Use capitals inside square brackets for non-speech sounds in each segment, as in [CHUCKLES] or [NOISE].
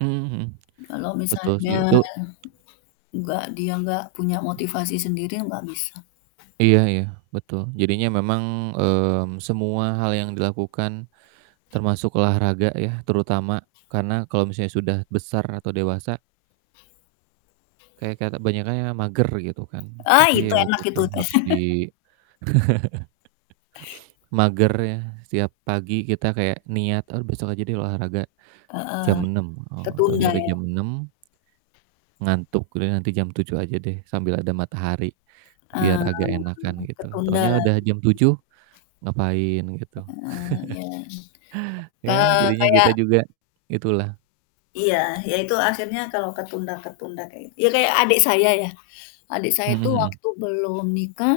Mmm, mhm. Kalau Betul sih misalnya itu enggak dia nggak punya motivasi sendiri, enggak bisa. Iya iya, betul jadinya memang, mmm, semua hal yang dilakukan termasuk olahraga ya terutama, karena kalo misalnya sudah besar atau dewasa kayak kate banyakan yang mager gitu kan. Ah, Tapi itu ya itu enak itu sih teh. harus di [CHUCKLES] [CHUCKLES] magernya setiap pagi kita kayak niat, "Aduh, besok aja deh olahraga Heeh, jam 06:00." Oh, tahunya ketunda udah ya? jam 06:00 ngantuk deh nanti jam 07:00 aja deh, sambil ada matahari biar Eee, agak enakan, gitu. ketunda Tahunya udah lagi. jam 07:00 ngapain gitu, Heeh, iya. [CHUCKLES] Iya Eee, jadinya kayak kita juga itulah. Iya, ya itu akhirnya kalau ketunda-ketunda kayak ya kayak adik saya ya, adik saya Mhm itu mhm. waktu belum nikah,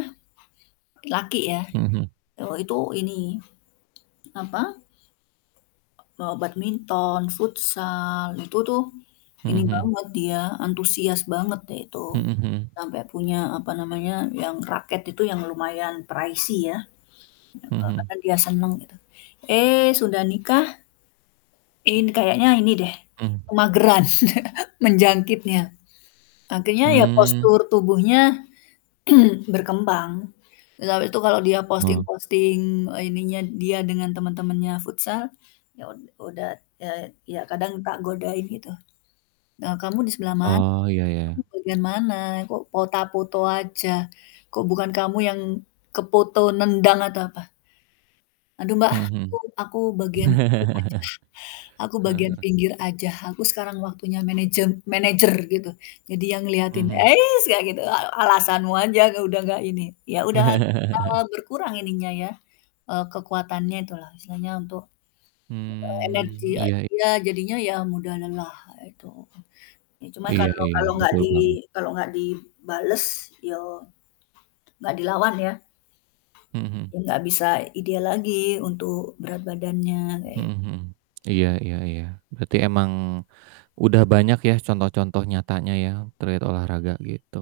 laki ya. Mhm mhm. Oh itu ini, apa, mau badminton, futsal, itu tuh Mhm ini mhm. banget dia, antusias banget deh itu. Mhm mhm. Sampai punya, apa namanya, yang raket itu yang lumayan pricey ya. Iya, Mhm Kak mhm. karena dia seneng gitu. Eee, sudah nikah ini kayaknya ini deh Hmm. kemageran [CHUCKLES] menjangkitnya. Akhirnya ya Hmm. postur tubuhnya [CLEARS THROAT] berkembang, [UNINTELLIGIBLE] itu kalau dia Heeh. posting-posting ininya dia dengan teman-temannya futsal, ya ud udat eee, ya kadang tak godain gitu, "E kamu di sebelah mana? Oh, iya iya Kamu iya. bagian mana? Kok fota foto aja? Kok bukan kamu yang kefoto nendang atau apa?" "Aduh, Mbak Mhm aku mhm. aku bagian pinggir aja [LAUGHS] aku Heeh bagian heeh. pinggir aja, aku sekarang waktunya managem manager gitu, jadi yang ngeliatin." Mhm. Eits kayak gitu, "A alasanmu aja udah nggak ini," ya udah lah kalau berkurang [LAUGHS] ininya ya, e kekuatannya itu lah, istilahnya untuk, eee, energi Hmm, iya, iy dia jadinya ya mudah lelah itu. Ya cuma Iya kalau iya, kalau gak betul di banget. kalau gak dibales yo, gak dilawan ya, Mhm mhm. ya gak bisa ideal lagi untuk berat badannya, Mhm kayak mhm. iya iya iya, berarti emang udah banyak ya contoh-contoh nyatanya ya, terkait olahraga gitu.